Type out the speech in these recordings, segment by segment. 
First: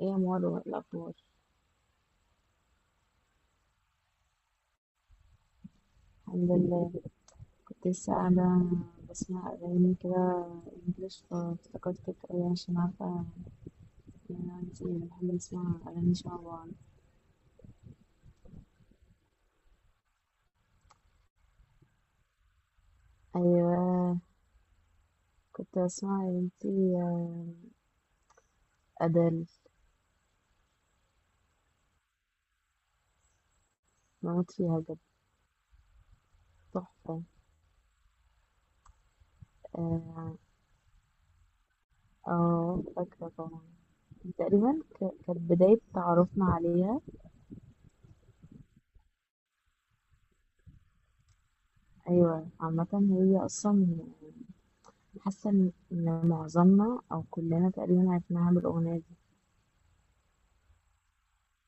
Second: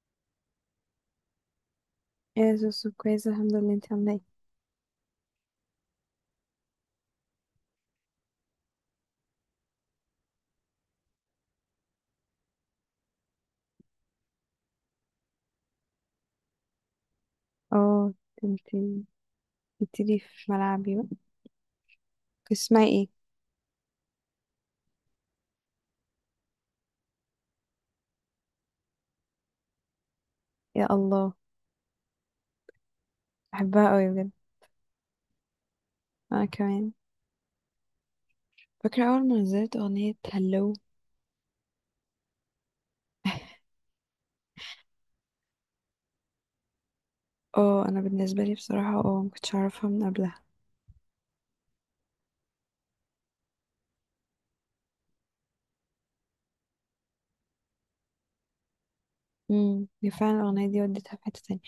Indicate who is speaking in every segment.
Speaker 1: ايه يا مروة، إيه الأخبار؟
Speaker 2: يا زوزو، كويسة الحمد لله، انت عاملة ايه؟
Speaker 1: الحمد لله. كنت لسه قاعدة بسمع أغاني كده إنجلش فافتكرتك أوي عشان عارفة إن أنا وإنتي بنحب نسمع أغاني شبه بعض.
Speaker 2: اه، انت بتبتدي في ملعبي بقى، اسمعي ايه؟
Speaker 1: أيوة، كنت بسمع يا بنتي أدل.
Speaker 2: يا الله، بحبها قوي بجد.
Speaker 1: بموت فيها بجد،
Speaker 2: انا كمان.
Speaker 1: تحفة.
Speaker 2: فاكرة اول ما نزلت اغنية
Speaker 1: اه،
Speaker 2: هلو.
Speaker 1: آه، فاكرة طبعا. تقريبا كانت بداية تعرفنا عليها.
Speaker 2: اه، انا بالنسبة لي بصراحة مكنتش اعرفها من قبلها.
Speaker 1: أيوة عامة. هي أصلا حاسة إن معظمنا أو كلنا تقريبا عرفناها بالأغنية.
Speaker 2: هي فعلا الاغنية دي وديتها في حتة تانية.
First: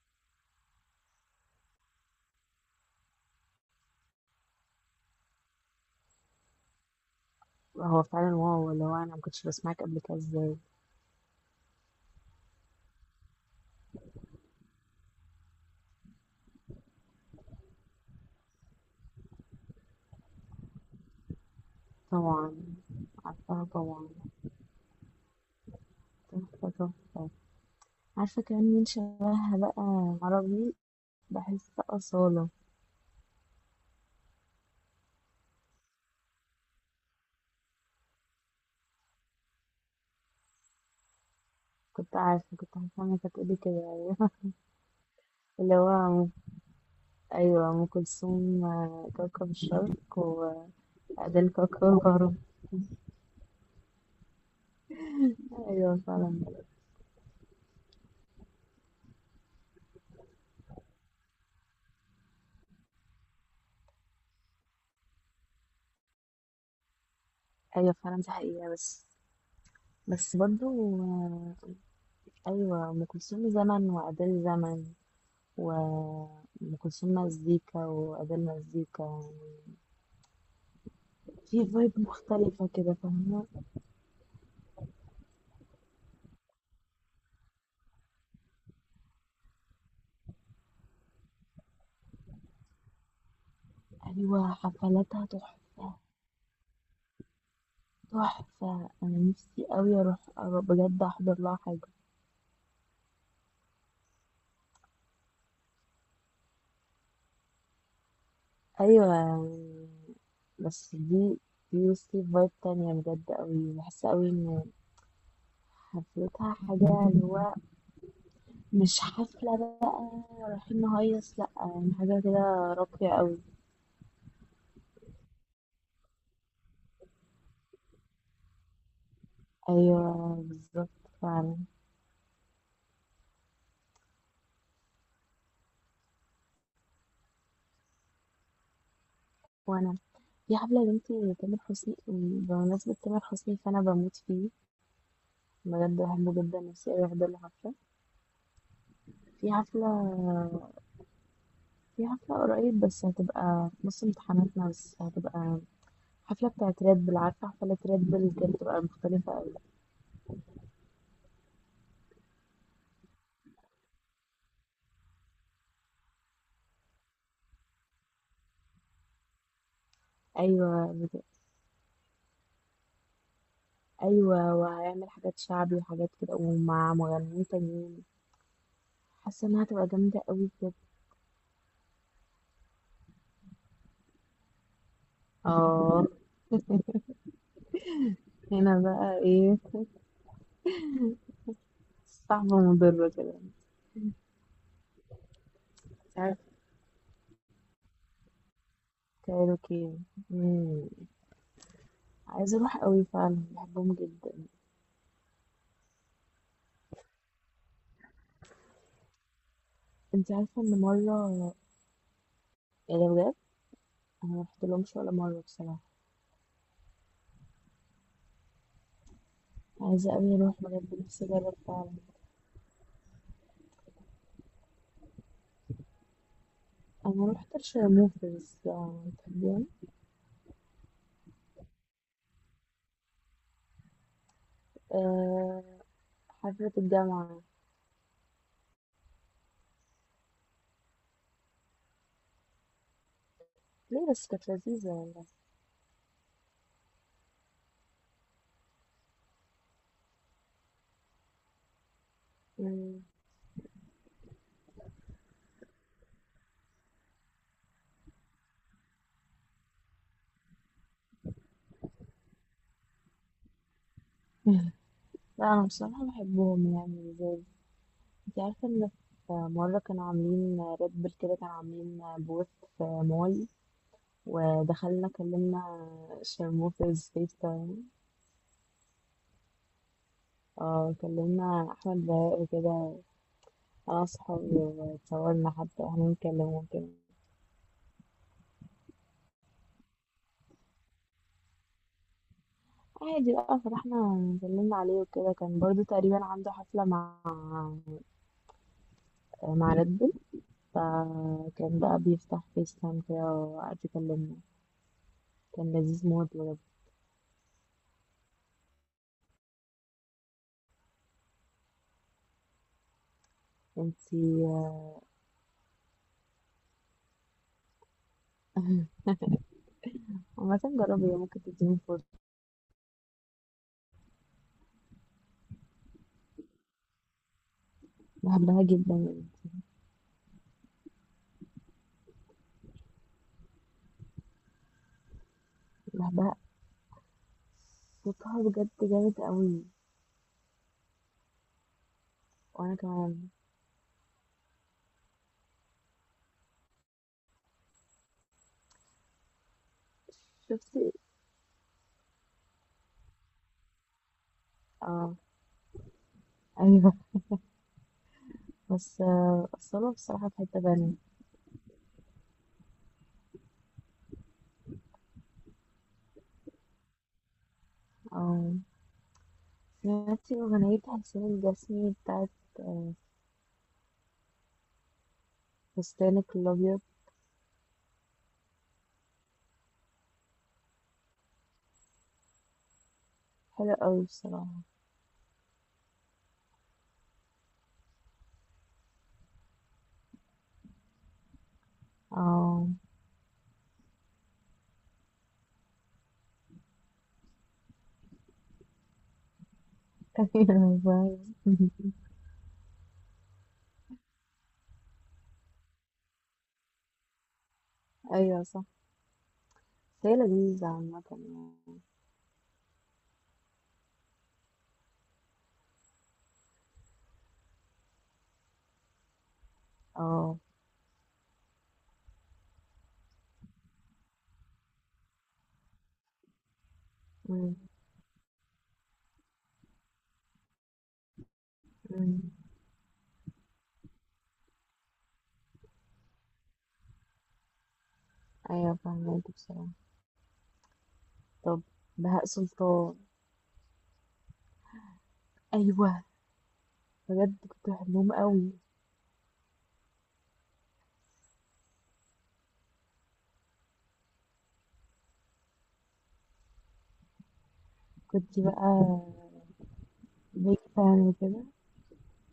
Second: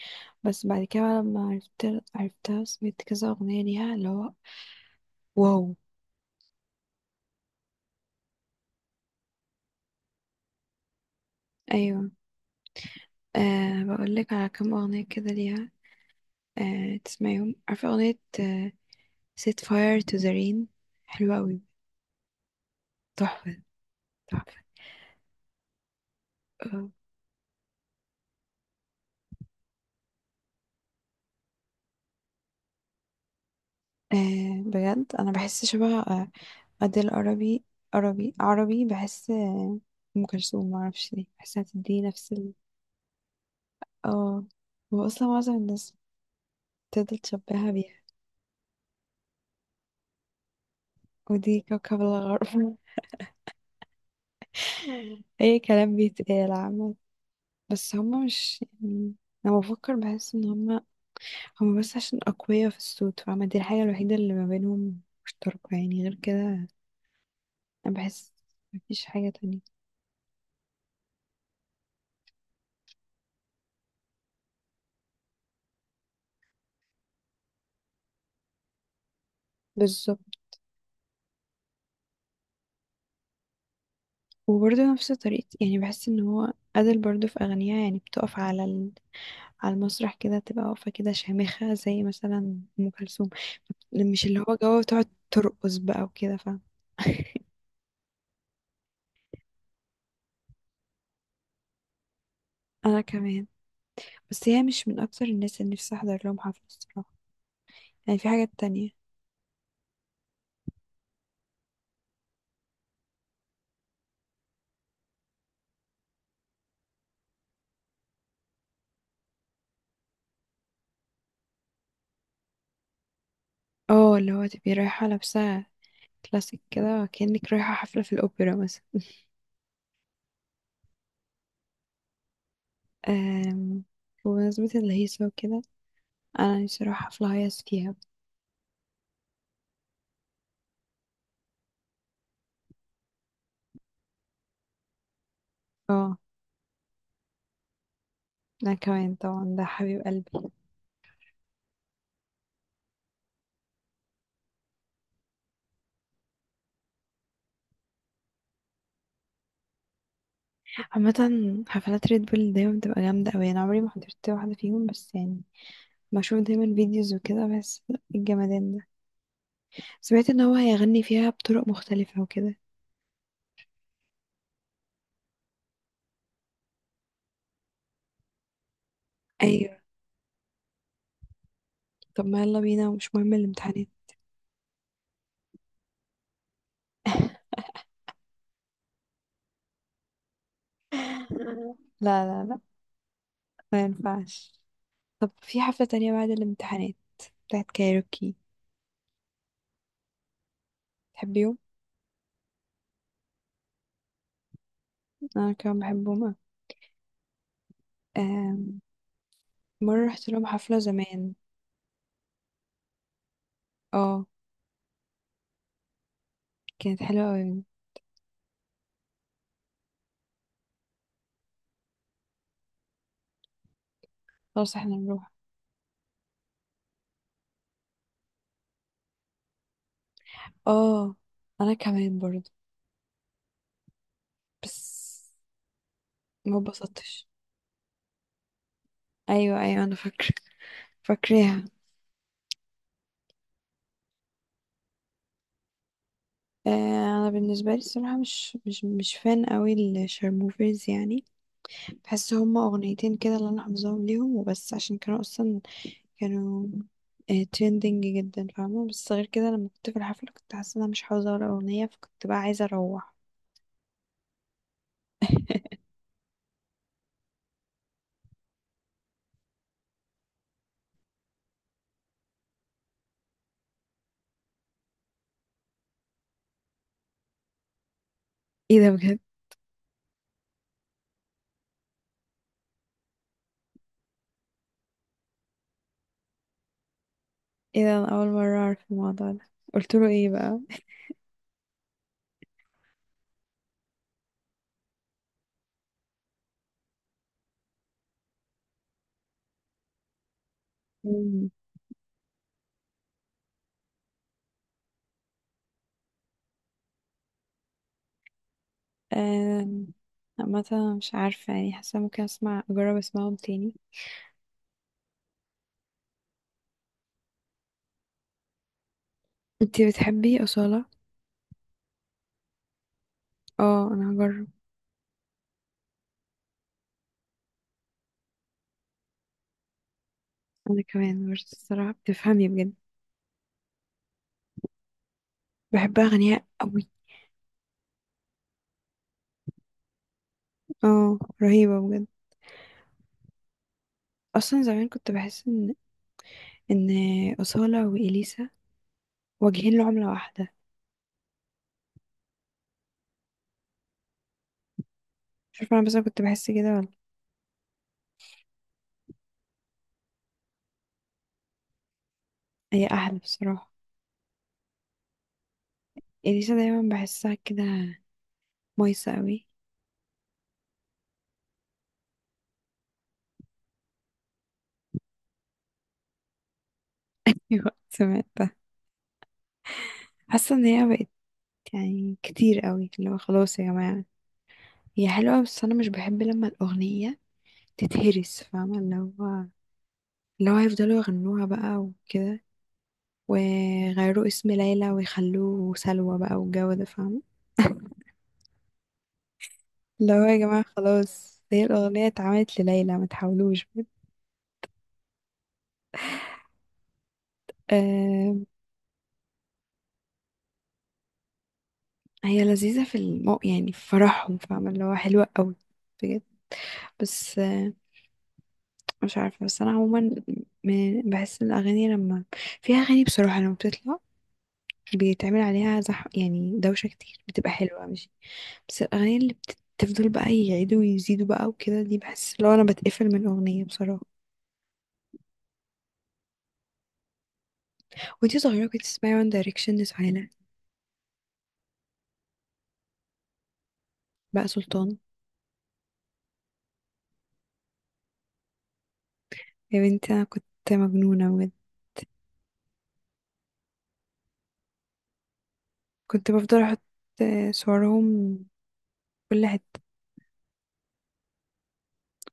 Speaker 2: بس بعد كده بقى لما عرفتها سمعت كذا اغنية ليها اللي هو واو.
Speaker 1: هو فعلا واو، اللي هو انا ما كنتش بسمعك قبل كده ازاي؟
Speaker 2: ايوه. أه، بقول لك على كام اغنية كده ليها. أه، تسمعيهم؟ عارفة اغنية set fire to the rain؟ حلوة أوي،
Speaker 1: طبعا.
Speaker 2: تحفة.
Speaker 1: عارفاها طبعا.
Speaker 2: تحفة.
Speaker 1: تحفة
Speaker 2: آه،
Speaker 1: تحفة. عارفة كمان مين شبهها بقى عربي؟ بحس أصالة.
Speaker 2: آه، بجد انا بحس شبه اديل. عربي، عربي عربي، بحس ام كلثوم، معرفش ليه بحسها تدي
Speaker 1: كنت
Speaker 2: نفس
Speaker 1: عارفة،
Speaker 2: ال.
Speaker 1: كنت عارفة انك هتقولي كده. أيوة.
Speaker 2: اه، واصلا معظم
Speaker 1: اللي هو
Speaker 2: الناس بتفضل
Speaker 1: أيوة،
Speaker 2: تشبهها
Speaker 1: أم
Speaker 2: بيها.
Speaker 1: كلثوم، كوكب الشرق وأديل.
Speaker 2: ودي
Speaker 1: كوكب
Speaker 2: كوكب
Speaker 1: الغرب.
Speaker 2: الغرب. اي كلام
Speaker 1: أيوة فعلا.
Speaker 2: بيتقال عامة. بس هما مش يعني، لما بفكر بحس ان هما بس عشان اقوياء في الصوت، فاهمة؟ دي الحاجة الوحيدة اللي ما بينهم مشتركة يعني، غير كده انا
Speaker 1: أيوة فعلا، دي
Speaker 2: بحس
Speaker 1: حقيقة
Speaker 2: مفيش
Speaker 1: بس.
Speaker 2: حاجة تانية.
Speaker 1: بس برضو، أيوة أم كلثوم زمن وأديل زمن. وأم كلثوم مزيكا وأديل مزيكا يعني.
Speaker 2: بالظبط.
Speaker 1: في فايب مختلفة كده، فاهمة؟
Speaker 2: وبرضه نفس طريقة يعني، بحس ان هو أدل برضه في أغانيها يعني بتقف على ال، على المسرح كده تبقى واقفة كده شامخة زي مثلا أم كلثوم، مش اللي
Speaker 1: أيوة،
Speaker 2: هو جو تقعد
Speaker 1: حفلاتها
Speaker 2: ترقص
Speaker 1: تحفة.
Speaker 2: بقى وكده، فاهم؟
Speaker 1: تحفة، أنا نفسي أوي أروح، أروح بجد أحضر لها حاجة.
Speaker 2: أنا كمان. بس هي مش من أكتر الناس اللي نفسي أحضر لهم حفلة الصراحة، يعني في حاجات تانية.
Speaker 1: أيوة يعني. بس دي بصي فايب تانية بجد أوي، بحس أوي إن حفلتها حاجة اللي هو مش حفلة بقى رايحين نهيص، لأ، يعني حاجة كده راقية أوي.
Speaker 2: اه، اللي هو تبقي رايحة لابسة كلاسيك كده، وكأنك رايحة حفلة في الأوبرا مثلا.
Speaker 1: أيوة بالظبط. فعلا.
Speaker 2: أم... بمناسبة الهيصة وكده، أنا نفسي أروح حفلة هيص فيها.
Speaker 1: وأنا في حفلة يا بنتي تامر حسني، بمناسبة تامر حسني فأنا بموت فيه بجد،
Speaker 2: اه،
Speaker 1: بحبه جدا، نفسي أوي أحضر له حفلة.
Speaker 2: انا كمان طبعا،
Speaker 1: في
Speaker 2: ده
Speaker 1: حفلة
Speaker 2: حبيب قلبي.
Speaker 1: في حفلة قريب، بس هتبقى في نص امتحاناتنا، بس هتبقى حفلة بتاعت ريد بل. عارفة حفلة ريد بل كانت بتبقى مختلفة أوي.
Speaker 2: عامة حفلات ريد بول دايما بتبقى جامدة اوي، انا عمري ما حضرت واحدة فيهم بس، يعني بشوف دايما فيديوز وكده بس. الجمدان ده سمعت ان هو
Speaker 1: أيوة
Speaker 2: هيغني
Speaker 1: بت-
Speaker 2: فيها بطرق مختلفة وكده.
Speaker 1: أيوة وهيعمل حاجات شعبي وحاجات كده ومع مغنيين تانيين. حاسة إنها
Speaker 2: ايوه،
Speaker 1: هتبقى جامدة أوي بجد.
Speaker 2: طب ما يلا بينا ومش مهم الامتحانات.
Speaker 1: اه. هنا بقى ايه؟
Speaker 2: لا، لا،
Speaker 1: صعبة
Speaker 2: لا،
Speaker 1: ومضرة كده.
Speaker 2: ما ينفعش. طب في حفلة تانية
Speaker 1: مش
Speaker 2: بعد
Speaker 1: عارفة.
Speaker 2: الامتحانات بتاعت كايروكي،
Speaker 1: كايروكي. مم.
Speaker 2: تحبيهم؟
Speaker 1: عايزة اروح قوي فعلا، بحبهم جدا.
Speaker 2: أنا كمان بحبهم أوي. آم، مرة رحت
Speaker 1: انت
Speaker 2: لهم
Speaker 1: عارفة
Speaker 2: حفلة
Speaker 1: ان
Speaker 2: زمان.
Speaker 1: مرة، يعني بجد،
Speaker 2: اه،
Speaker 1: انا مرحت لهمش ولا مرة بصراحة.
Speaker 2: كانت حلوة أوي.
Speaker 1: عايزة قوي اروح بجد، نفسي اجرب فعلا.
Speaker 2: خلاص احنا نروح.
Speaker 1: انا رحت الشرموفرز، يعني تحبيهم؟
Speaker 2: اه، انا كمان برضو، بس
Speaker 1: أه.
Speaker 2: ما
Speaker 1: حفلة
Speaker 2: اتبسطتش.
Speaker 1: الجامعة.
Speaker 2: ايوه، ايوه، انا فاكراها.
Speaker 1: ليه؟ بس كانت لذيذة والله.
Speaker 2: آه انا بالنسبه لي الصراحه مش فان قوي الشرموفرز يعني. بحس هما
Speaker 1: مم.
Speaker 2: اغنيتين كده اللي انا حافظاهم ليهم وبس، عشان كانوا ترندنج جدا، فاهمه؟ بس غير كده لما كنت في الحفله كنت حاسه ان انا مش حافظه ولا اغنيه، فكنت بقى عايزه اروح.
Speaker 1: لا، انا بصراحة بحبهم يعني. زي، انت عارفة ان في مرة كانوا عاملين ريد بول كده، كانوا عاملين بوث في مول، ودخلنا كلمنا شرموفرز فيس.
Speaker 2: ايه ده، بجد؟
Speaker 1: اه، كلمنا احمد بهاء وكده، انا وصحابي واتصورنا حتى واحنا بنتكلم وكده.
Speaker 2: ايه ده، انا اول مره اعرف الموضوع ده. قلت له ايه بقى؟
Speaker 1: عادي بقى، فرحنا. كلمنا عليه وكده كان برضو تقريبا عنده حفلة مع ريد بول. فكان بقى بيفتح فيس تايم كده وقعد يكلمنا. كان لذيذ موت بجد.
Speaker 2: آم، عامة مش عارفة يعني، حاسة ممكن اجرب اسمعهم تاني.
Speaker 1: انتي.
Speaker 2: انتي بتحبي
Speaker 1: عامة،
Speaker 2: أصالة؟
Speaker 1: جربي، هي ممكن تديني فرصة.
Speaker 2: اه، انا هجرب.
Speaker 1: بحبها جدا يعني.
Speaker 2: انا كمان برضه الصراحة بتفهمي بجد، بحب
Speaker 1: بحبها.
Speaker 2: اغانيها قوي.
Speaker 1: صوتها بجد جامد قوي.
Speaker 2: اه، رهيبة بجد.
Speaker 1: وانا كمان.
Speaker 2: اصلا زمان كنت بحس ان أصالة وإليسا واجهين لعملة واحدة.
Speaker 1: شفتي. اه.
Speaker 2: مش عارفة، انا بس أنا كنت بحس كده ولا.
Speaker 1: ايوه. بس، اصلا بصراحة في حتة تانية.
Speaker 2: هي احلى بصراحة، إليسا دايما بحسها كده
Speaker 1: اه.
Speaker 2: مايسة قوي.
Speaker 1: سمعتي أغنية حسين الجسمي بتاعت آه، فستانك الأبيض؟
Speaker 2: وقت سمعتها، حاسة ان هي بقت يعني كتير قوي اللي هو خلاص يا
Speaker 1: حلوة
Speaker 2: جماعة.
Speaker 1: أوي بصراحة.
Speaker 2: هي حلوة بس أنا مش بحب لما الأغنية تتهرس، فاهمة؟ اللي هو هيفضلوا يغنوها بقى وكده،
Speaker 1: اه.
Speaker 2: ويغيروا اسم ليلى ويخلوه سلوى بقى، والجو ده، فاهمة؟ اللي هو يا جماعة
Speaker 1: أيوة فاهم.
Speaker 2: خلاص، هي الأغنية اتعملت لليلى، ما تحاولوش بجد. آه،
Speaker 1: أيوة صح. بس هي لذيذة عامة يعني.
Speaker 2: هي لذيذة في المو يعني، في فرحهم، فاهمة؟ اللي هو حلوة قوي بجد. بس مش عارفة، بس أنا عموما
Speaker 1: اه.
Speaker 2: بحس إن الأغاني لما، في أغاني بصراحة لما بتطلع بيتعمل عليها زح يعني، دوشة كتير بتبقى
Speaker 1: أمم،
Speaker 2: حلوة مش. بس الأغاني اللي بتفضل بقى يعيدوا ويزيدوا بقى وكده دي،
Speaker 1: أمم.
Speaker 2: بحس لو أنا بتقفل من أغنية بصراحة. وانتي صغيرة
Speaker 1: أيوة
Speaker 2: كنت تسمعي
Speaker 1: فاهمك
Speaker 2: وان
Speaker 1: بصراحة.
Speaker 2: دايركشن لسهيلة.
Speaker 1: طب، بهاء سلطان.
Speaker 2: بقى سلطان.
Speaker 1: أيوة، بجد كنت بحبهم أوي.
Speaker 2: يا بنتي أنا كنت مجنونة بجد، كنت بفضل أحط صورهم
Speaker 1: كنت بقى
Speaker 2: كل حتة.
Speaker 1: بيج فان وكده.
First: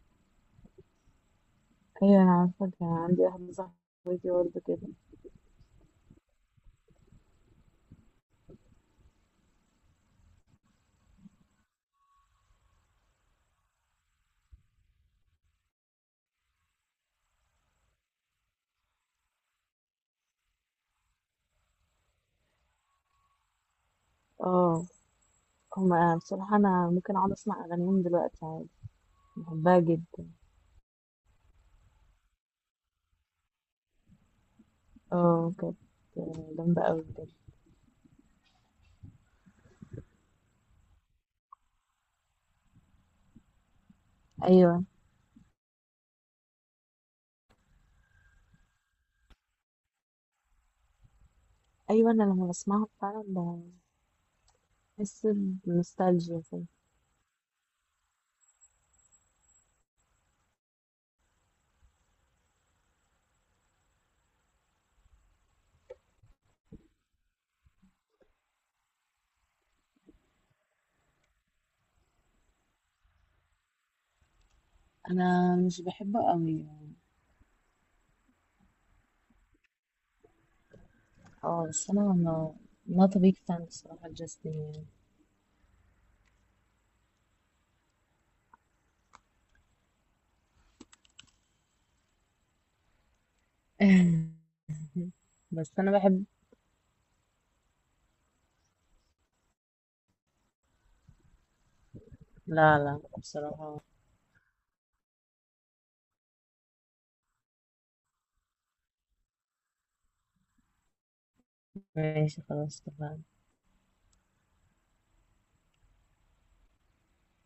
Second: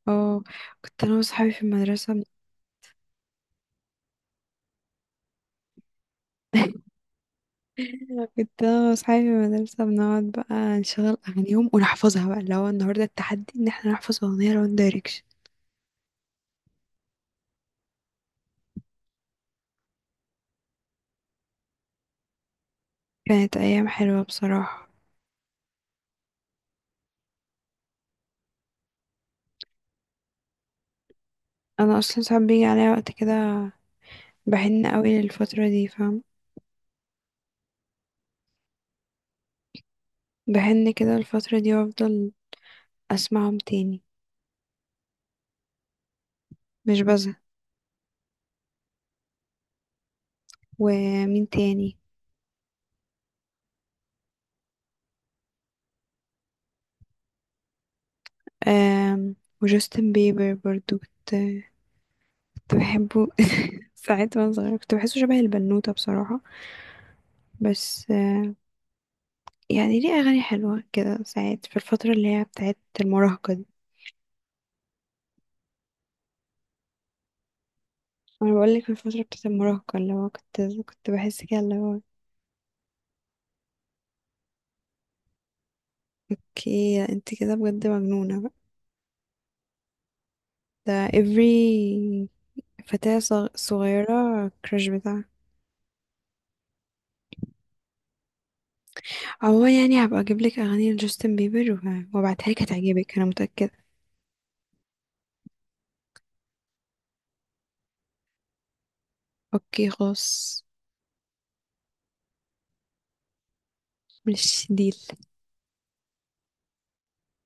Speaker 2: اه، كنت أنا وصحابي في المدرسة.
Speaker 1: أيوة أنا عارفة، كان عندي واحدة صاحبتي برضه كده.
Speaker 2: كنت أنا وصحابي في المدرسة بنقعد بقى نشغل أغانيهم ونحفظها بقى، اللي هو النهاردة التحدي إن احنا نحفظ أغنية لوان دايركشن. كانت أيام حلوة
Speaker 1: اه،
Speaker 2: بصراحة.
Speaker 1: هما بصراحة أنا ممكن أقعد أسمع أغانيهم دلوقتي عادي، بحبها جدا.
Speaker 2: أنا أصلا ساعات بيجي عليا وقت كده بحن قوي
Speaker 1: اه،
Speaker 2: للفترة
Speaker 1: كانت
Speaker 2: دي، فاهم؟
Speaker 1: جامدة أوي بجد.
Speaker 2: بحن كده الفترة دي وافضل اسمعهم تاني،
Speaker 1: أيوة.
Speaker 2: مش بزهق. ومين تاني؟
Speaker 1: أيوة، أنا لما بسمعها فعلا بحس بنوستالجيا كده.
Speaker 2: آم وجاستن بيبر برضو كنت بحبه. ساعات وانا صغيرة كنت بحسه شبه البنوتة بصراحة. بس يعني ليه أغاني حلوة كده ساعات في الفترة اللي هي بتاعت المراهقة دي.
Speaker 1: انا مش بحبه قوي يعني.
Speaker 2: أنا بقولك في الفترة بتاعت المراهقة اللي هو كنت بحس كده
Speaker 1: اه
Speaker 2: اللي
Speaker 1: بس
Speaker 2: هو.
Speaker 1: انا ما not a big fan بصراحة جاستن.
Speaker 2: اوكي، انت كده بجد مجنونة بقى. ده every فتاة
Speaker 1: يعني،
Speaker 2: صغيرة كراش بتاعها.
Speaker 1: بس انا بحب.
Speaker 2: عموما يعني هبقى اجيب لك اغاني لجاستن بيبر وابعتها لك،
Speaker 1: لا لا
Speaker 2: هتعجبك انا متأكدة.
Speaker 1: بصراحة.
Speaker 2: اوكي خلاص.
Speaker 1: ماشي خلاص اتفقنا.
Speaker 2: مش ديل